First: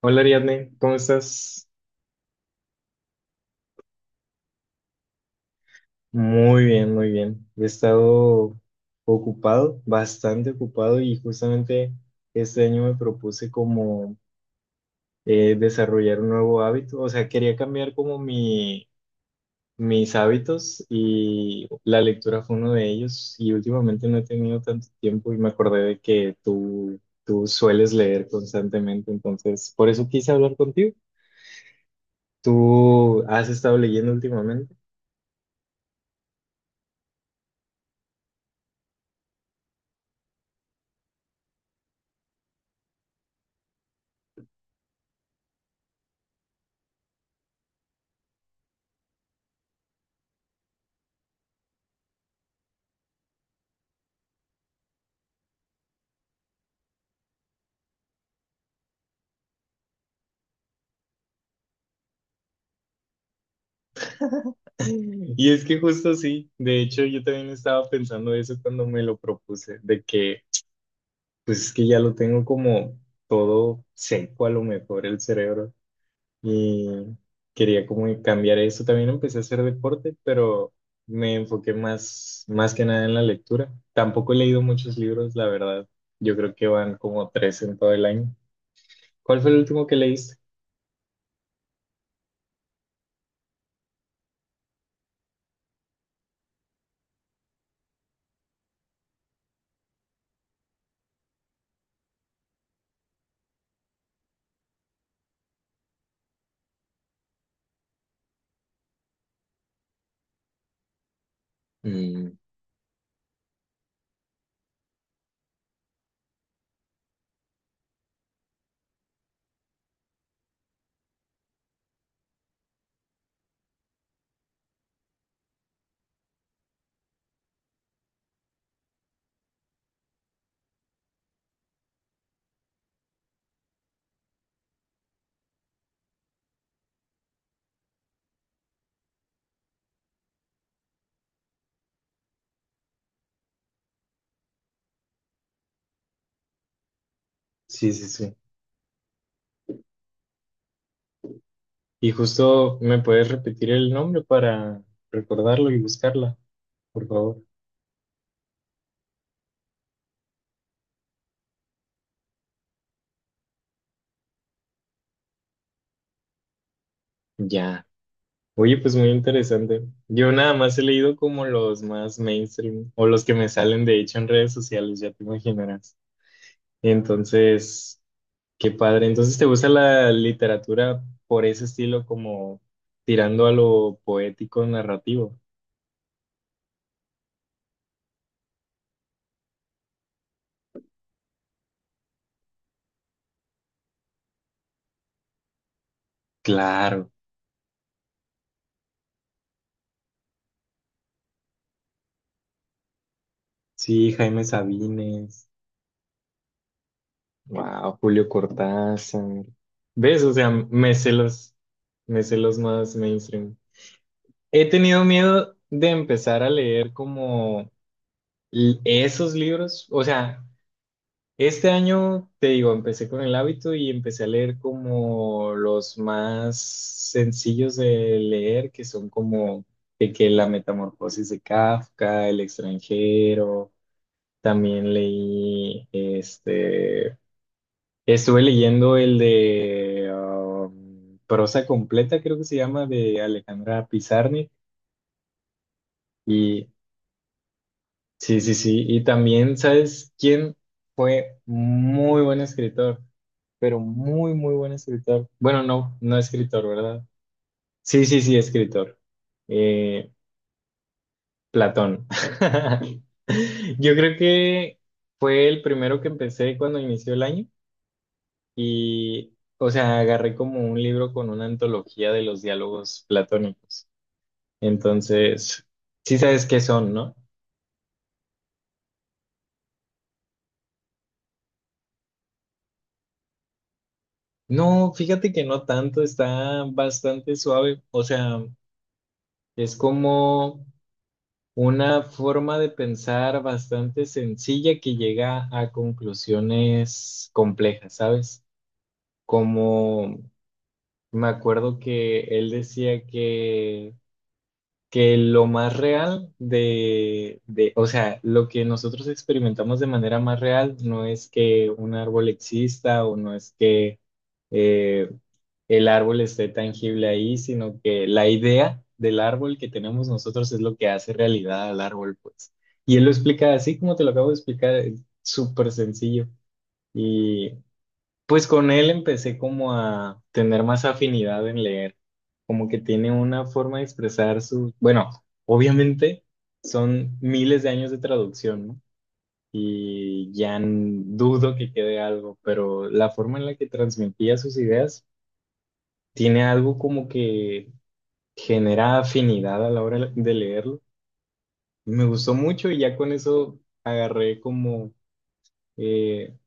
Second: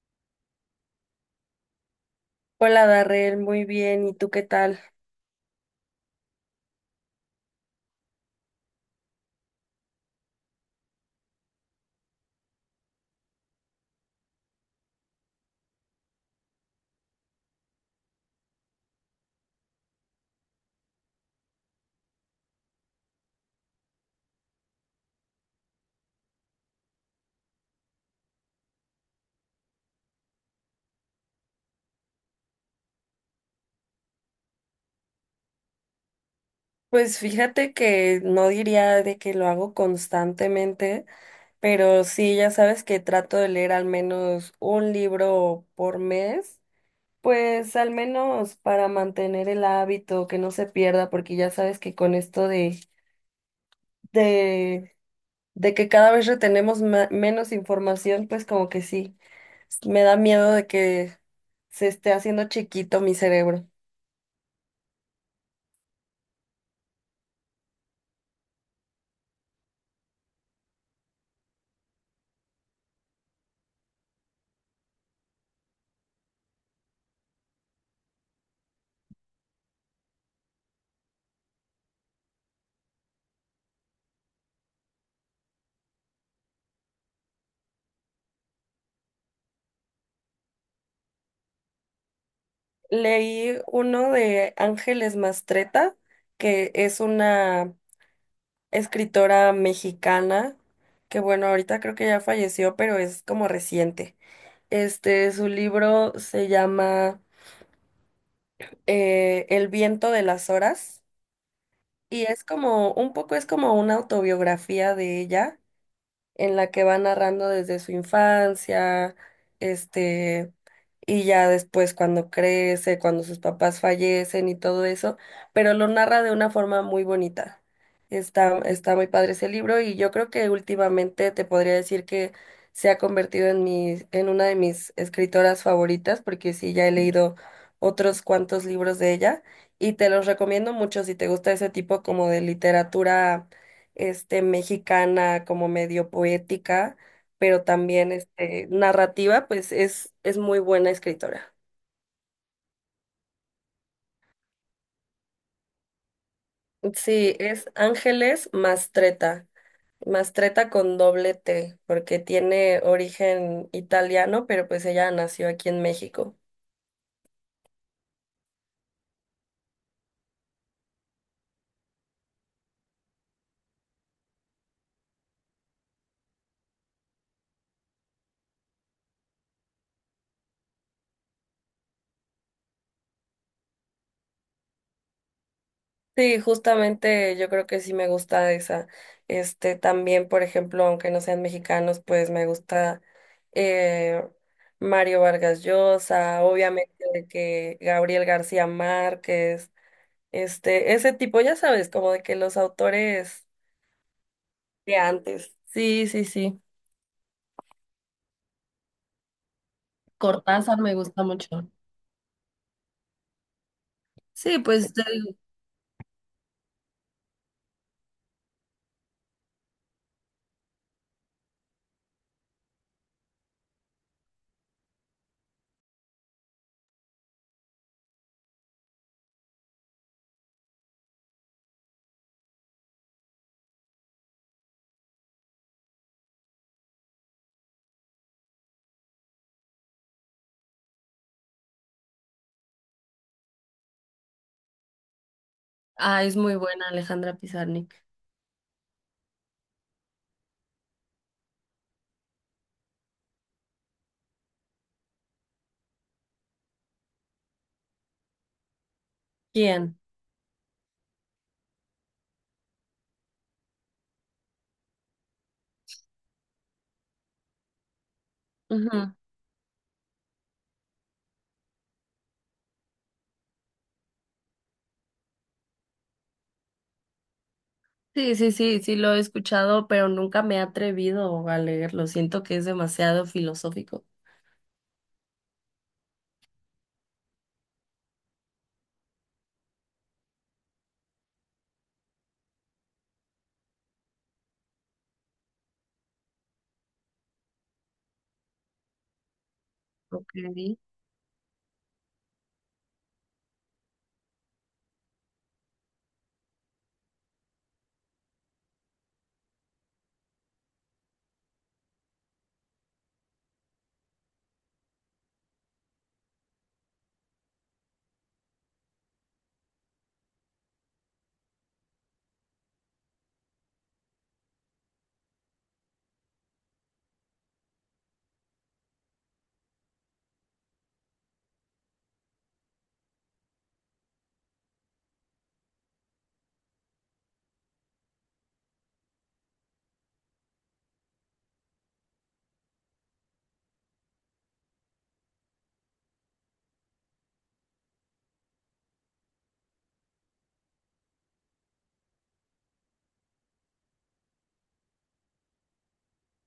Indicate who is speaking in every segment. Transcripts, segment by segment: Speaker 1: Hola Ariadne, ¿cómo estás?
Speaker 2: Hola Darrell, muy bien. ¿Y tú qué tal?
Speaker 1: Muy bien, muy bien. He estado ocupado, bastante ocupado y justamente este año me propuse como desarrollar un nuevo hábito. O sea, quería cambiar como mis hábitos y la lectura fue uno de ellos y últimamente no he tenido tanto tiempo y me acordé de que tú sueles leer constantemente, entonces por eso quise hablar contigo. ¿Tú has estado leyendo últimamente?
Speaker 2: Pues fíjate que no diría de que lo hago constantemente, pero sí, ya sabes que trato de leer al menos un libro por mes, pues al menos para mantener el hábito, que no se pierda, porque ya sabes que con esto de, de que cada vez retenemos menos información, pues como que sí, me da miedo de que se esté haciendo chiquito mi cerebro.
Speaker 1: Y es que justo sí, de hecho yo también estaba pensando eso cuando me lo propuse, de que pues es que ya lo tengo como todo seco a lo mejor el cerebro y quería como cambiar eso. También empecé a hacer deporte, pero me enfoqué más que nada en la lectura. Tampoco he leído muchos libros, la verdad. Yo creo que van como tres en todo el año. ¿Cuál fue el último que leíste?
Speaker 2: Leí uno de Ángeles Mastreta, que es una escritora mexicana, que bueno, ahorita creo que ya falleció, pero es como reciente. Este, su libro se llama El viento de las horas y
Speaker 1: Mm,
Speaker 2: es como, un poco es como una autobiografía de ella en la que va narrando desde su infancia, este, y ya después cuando crece, cuando sus papás fallecen y todo eso, pero lo narra de una forma muy bonita. Está muy padre ese libro y yo creo que últimamente te podría decir que se ha convertido en una de mis escritoras favoritas, porque sí, ya he leído otros cuantos libros de ella y te los recomiendo mucho si te gusta ese tipo como de literatura este, mexicana, como medio poética, pero
Speaker 1: sí,
Speaker 2: también
Speaker 1: sí.
Speaker 2: este, narrativa, pues es muy buena escritora.
Speaker 1: Y justo me puedes repetir el nombre para recordarlo y buscarla, por
Speaker 2: Sí,
Speaker 1: favor.
Speaker 2: es Ángeles Mastretta, Mastretta con doble T, porque tiene origen italiano, pero pues ella nació aquí en México.
Speaker 1: Ya. Oye, pues muy interesante. Yo nada más he leído como los más mainstream o los que me salen de hecho en redes sociales, ya te imaginarás. Entonces, qué padre. Entonces, ¿te gusta la literatura por ese estilo como tirando a lo poético narrativo?
Speaker 2: Sí, justamente yo creo que sí me gusta esa. Este también, por ejemplo, aunque no sean mexicanos, pues me gusta eh, Mario Vargas Llosa, obviamente
Speaker 1: Claro.
Speaker 2: de que Gabriel García Márquez, este, ese tipo, ya sabes, como de que los autores
Speaker 1: Sí, Jaime
Speaker 2: de
Speaker 1: Sabines.
Speaker 2: antes. Sí, sí, sí.
Speaker 1: Wow, Julio Cortázar. ¿Ves? O sea,
Speaker 2: Cortázar me gusta mucho.
Speaker 1: me sé los más mainstream.
Speaker 2: Sí,
Speaker 1: He
Speaker 2: pues te
Speaker 1: tenido
Speaker 2: digo,
Speaker 1: miedo de empezar a leer como esos libros. O sea, este año, te digo, empecé con el hábito y empecé a leer como los más sencillos de leer, que son como de que La Metamorfosis de Kafka, El extranjero. También leí este. Estuve leyendo el de Prosa Completa, creo que se llama, de Alejandra Pizarnik.
Speaker 2: ah, es muy
Speaker 1: Y
Speaker 2: buena Alejandra Pizarnik.
Speaker 1: sí, sí, sí. Y también, ¿sabes quién fue muy buen escritor? Pero muy, muy buen escritor. Bueno, no, no escritor, ¿verdad? Sí, sí, sí, escritor.
Speaker 2: ¿Quién?
Speaker 1: Eh, Platón. Yo creo que fue el primero que empecé cuando inició el año.
Speaker 2: Ujú.
Speaker 1: Y, o sea, agarré como un libro con una antología de los diálogos platónicos. Entonces, sí sabes qué son, ¿no?
Speaker 2: Sí, sí, sí, sí lo he escuchado, pero nunca me he atrevido a leerlo. Siento que es demasiado filosófico.
Speaker 1: No, fíjate que no tanto, está bastante suave. O sea, es como una forma de pensar bastante sencilla que llega a conclusiones complejas, ¿sabes? Como
Speaker 2: Ok.
Speaker 1: me acuerdo que él decía que lo más real o sea, lo que nosotros experimentamos de manera más real no es que un árbol exista o no es que eh, el árbol esté tangible ahí, sino que la idea del árbol que tenemos nosotros es lo que hace realidad al árbol, pues. Y él lo explica así como te lo acabo de explicar, es súper sencillo. Y pues con él empecé como a tener más afinidad en leer, como que tiene una forma de expresar su, bueno, obviamente son miles de años de traducción, ¿no? Y ya dudo que quede algo, pero la forma en la que transmitía sus ideas tiene algo como que genera afinidad a la hora de leerlo. Me gustó mucho y ya con eso agarré como eh,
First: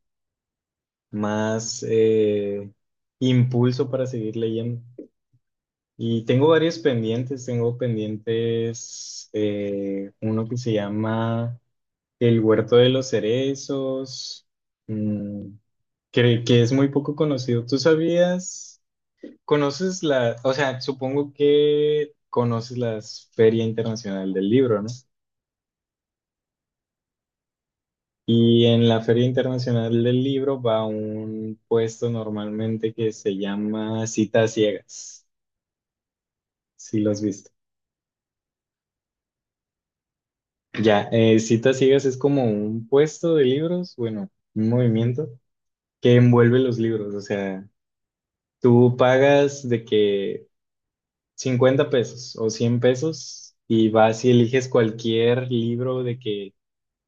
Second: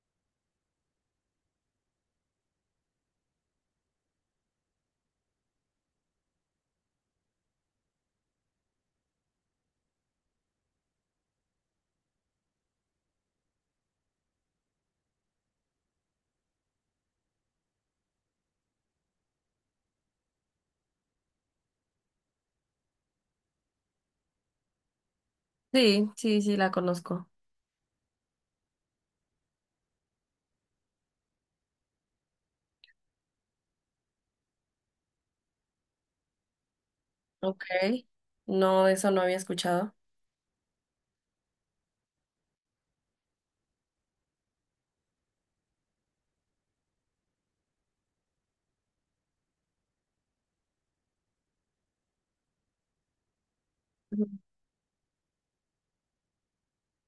Speaker 1: más impulso para seguir leyendo. Y tengo varios pendientes, tengo pendientes uno que se llama El Huerto de los Cerezos, mm, que es muy poco conocido. ¿Tú sabías? ¿Conoces la, o sea, supongo que conoces la Feria Internacional del Libro, ¿no?
Speaker 2: Sí, sí, sí, la conozco.
Speaker 1: Y en la Feria Internacional del Libro va un puesto normalmente que se llama Citas Ciegas, si los viste.
Speaker 2: Ok. No, eso no había escuchado.
Speaker 1: Ya, citas ciegas es como un puesto de libros, bueno, un movimiento que envuelve los libros, o sea, tú pagas de que 50 pesos o 100 pesos y vas
Speaker 2: Ujú.
Speaker 1: y eliges cualquier libro de que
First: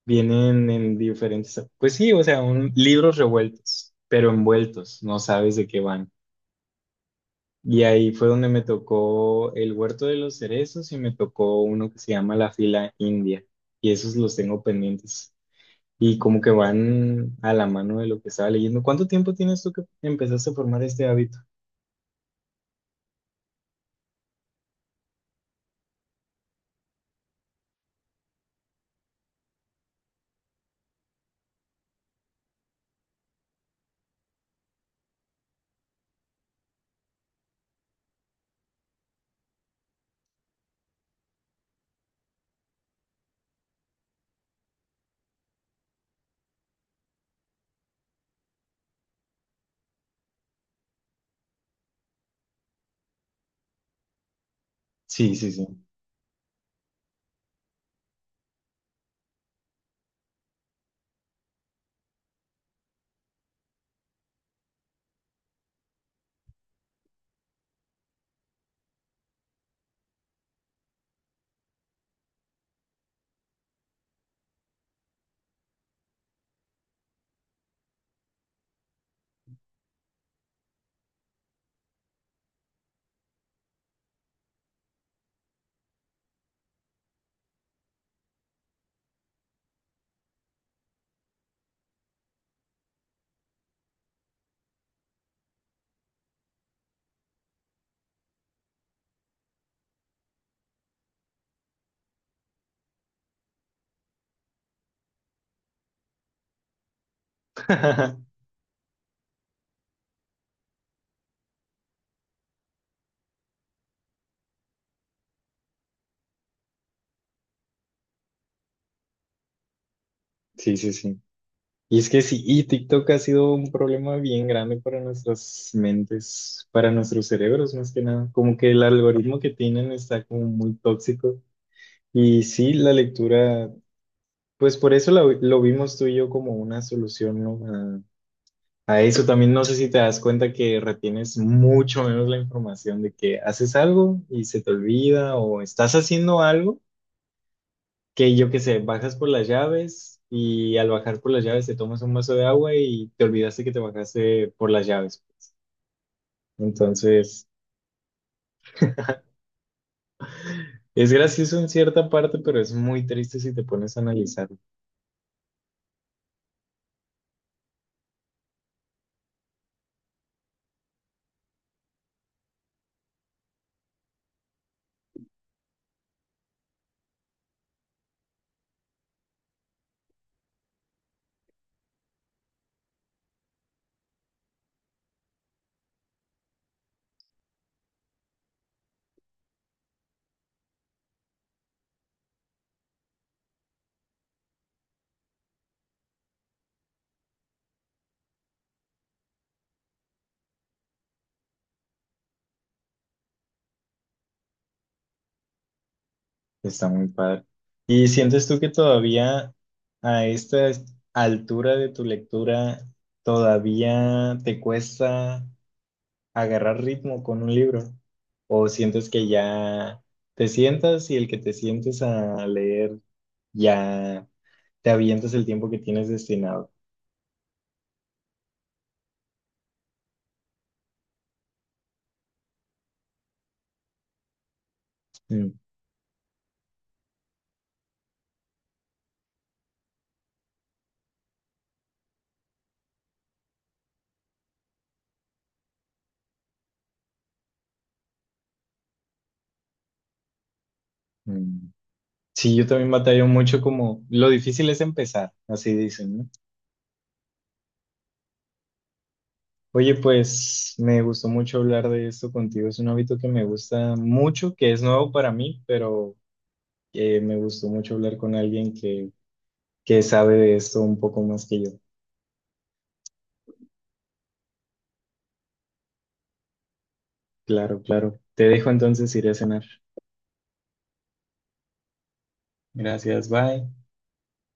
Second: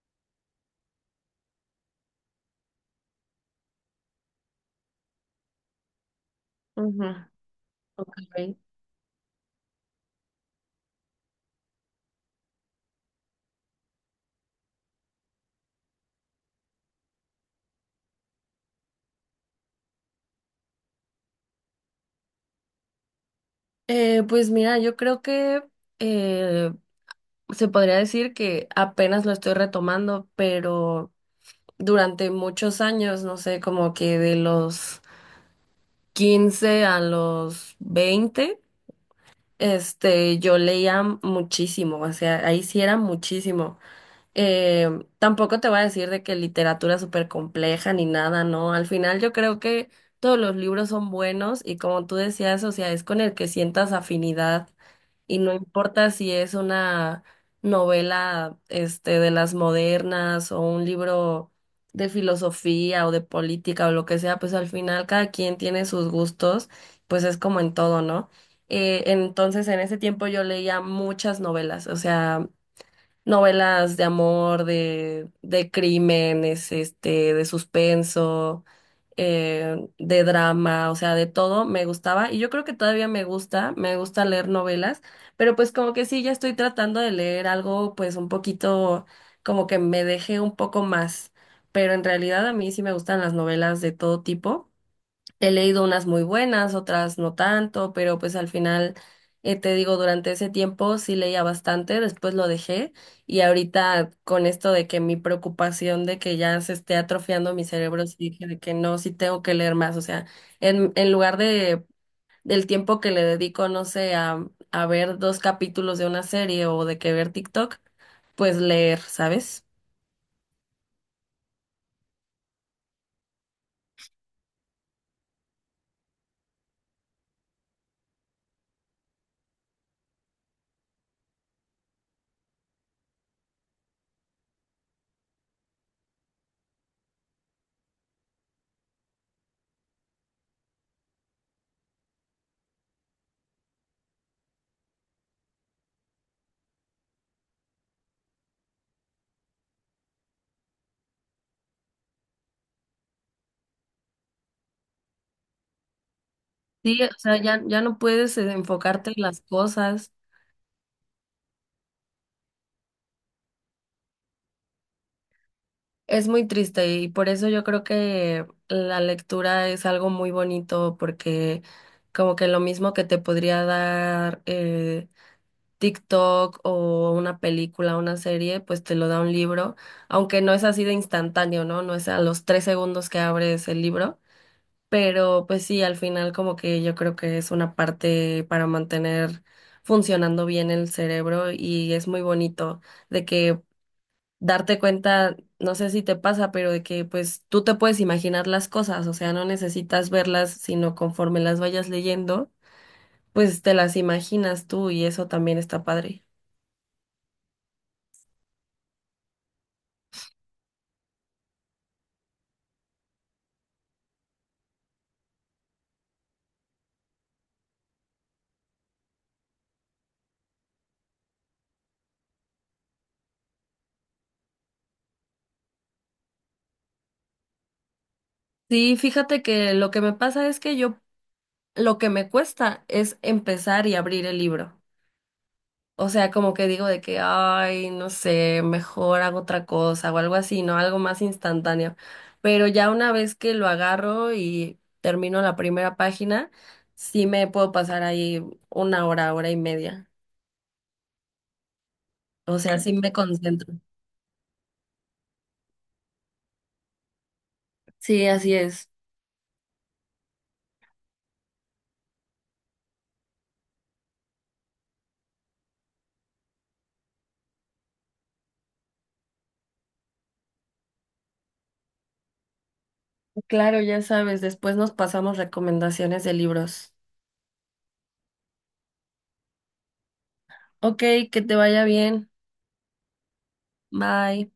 Speaker 1: vienen en diferentes, pues sí, o sea, un, libros revueltos, pero envueltos, no sabes de qué van.
Speaker 2: Ujú,
Speaker 1: Y ahí fue donde
Speaker 2: ok.
Speaker 1: me tocó El Huerto de los Cerezos y me tocó uno que se llama La Fila India, y esos los tengo pendientes. Y como que van a la mano de lo que estaba leyendo. ¿Cuánto tiempo tienes tú que empezaste a formar este hábito?
Speaker 2: Pues mira, yo creo que eh, se podría decir que apenas lo estoy retomando, pero durante muchos años, no sé, como que de los 15 a los 20. Este, yo leía muchísimo, o sea, ahí sí era muchísimo. Eh, tampoco te voy a decir de que literatura súper compleja ni nada, ¿no? Al final yo creo que todos los libros son buenos y como tú decías, o sea, es con el que sientas afinidad
Speaker 1: Sí,
Speaker 2: y
Speaker 1: sí,
Speaker 2: no
Speaker 1: sí.
Speaker 2: importa si es una novela este de las modernas o un libro de filosofía o de política o lo que sea, pues al final cada quien tiene sus gustos, pues es como en todo, ¿no? Entonces en ese tiempo yo leía muchas novelas, o sea, novelas de amor, de, crímenes, este, de suspenso, de drama, o sea, de todo me gustaba y yo creo que todavía me gusta leer novelas, pero pues como que sí, ya estoy tratando de leer algo pues un poquito como que me deje un poco más, pero en realidad a mí sí me gustan las novelas de todo tipo. He leído unas muy buenas, otras no tanto, pero pues al final, te digo, durante ese tiempo sí leía bastante, después lo dejé y ahorita con esto de que mi preocupación de que ya se esté atrofiando mi cerebro, sí dije de que no, sí tengo que leer más, o sea, en, lugar de del tiempo que le dedico, no sé, a ver dos capítulos de una serie o de que ver TikTok, pues leer, ¿sabes?
Speaker 1: Sí, sí, sí. Y es que sí, y TikTok ha sido un problema bien grande para nuestras mentes, para nuestros cerebros más que nada. Como que el algoritmo que tienen está como muy tóxico. Y sí, la lectura, pues por eso lo vimos tú y yo como una solución, ¿no? A eso también no sé si te das cuenta que retienes mucho menos la información de que haces algo y se te olvida o estás haciendo algo que yo qué sé, bajas por las llaves y al bajar por las llaves te tomas un vaso de agua y te olvidaste que te bajaste por las llaves, pues.
Speaker 2: Sí, o sea,
Speaker 1: Entonces,
Speaker 2: ya, ya no puedes enfocarte en las cosas.
Speaker 1: es gracioso en cierta parte, pero es muy triste si te pones a analizar.
Speaker 2: Es muy triste y por eso yo creo que la lectura es algo muy bonito porque como que lo mismo que te podría dar TikTok o una película, una serie, pues te lo da un libro, aunque no es así de instantáneo, ¿no? No es a los 3 segundos que abres el libro, pero pues sí, al final como que yo creo que es una parte para mantener funcionando bien el cerebro y es muy bonito de que darte cuenta, no sé si te pasa, pero de que pues tú te puedes imaginar las cosas, o sea, no necesitas verlas, sino conforme las vayas leyendo, pues te las imaginas tú y eso también está padre.
Speaker 1: Está muy padre. ¿Y sientes tú que todavía a esta altura de tu lectura todavía te cuesta agarrar ritmo con un libro? ¿O sientes que ya te sientas y el que te sientes a leer ya te avientas el tiempo que tienes destinado?
Speaker 2: Sí, fíjate que lo que me pasa es que yo, lo que me cuesta es empezar y abrir el libro.
Speaker 1: Mm,
Speaker 2: O sea, como que digo de que, ay, no sé, mejor hago otra cosa o algo así, ¿no? Algo más instantáneo. Pero ya una vez que lo agarro y termino la primera página, sí me puedo pasar ahí una hora, hora y media.
Speaker 1: mm. Sí,
Speaker 2: O
Speaker 1: yo
Speaker 2: sea,
Speaker 1: también
Speaker 2: sí me
Speaker 1: batallo mucho
Speaker 2: concentro.
Speaker 1: como lo difícil es empezar, así dicen, ¿no?
Speaker 2: Sí, así es.
Speaker 1: Oye, pues me gustó mucho hablar de esto contigo. Es un hábito que me gusta mucho, que es nuevo para mí, pero me gustó mucho hablar con alguien que sabe de esto un poco más que yo.
Speaker 2: Claro, ya sabes, después nos pasamos recomendaciones de libros.
Speaker 1: Claro, claro. Te dejo entonces, iré a cenar.
Speaker 2: Ok, que te vaya bien.
Speaker 1: Gracias, bye.
Speaker 2: Bye.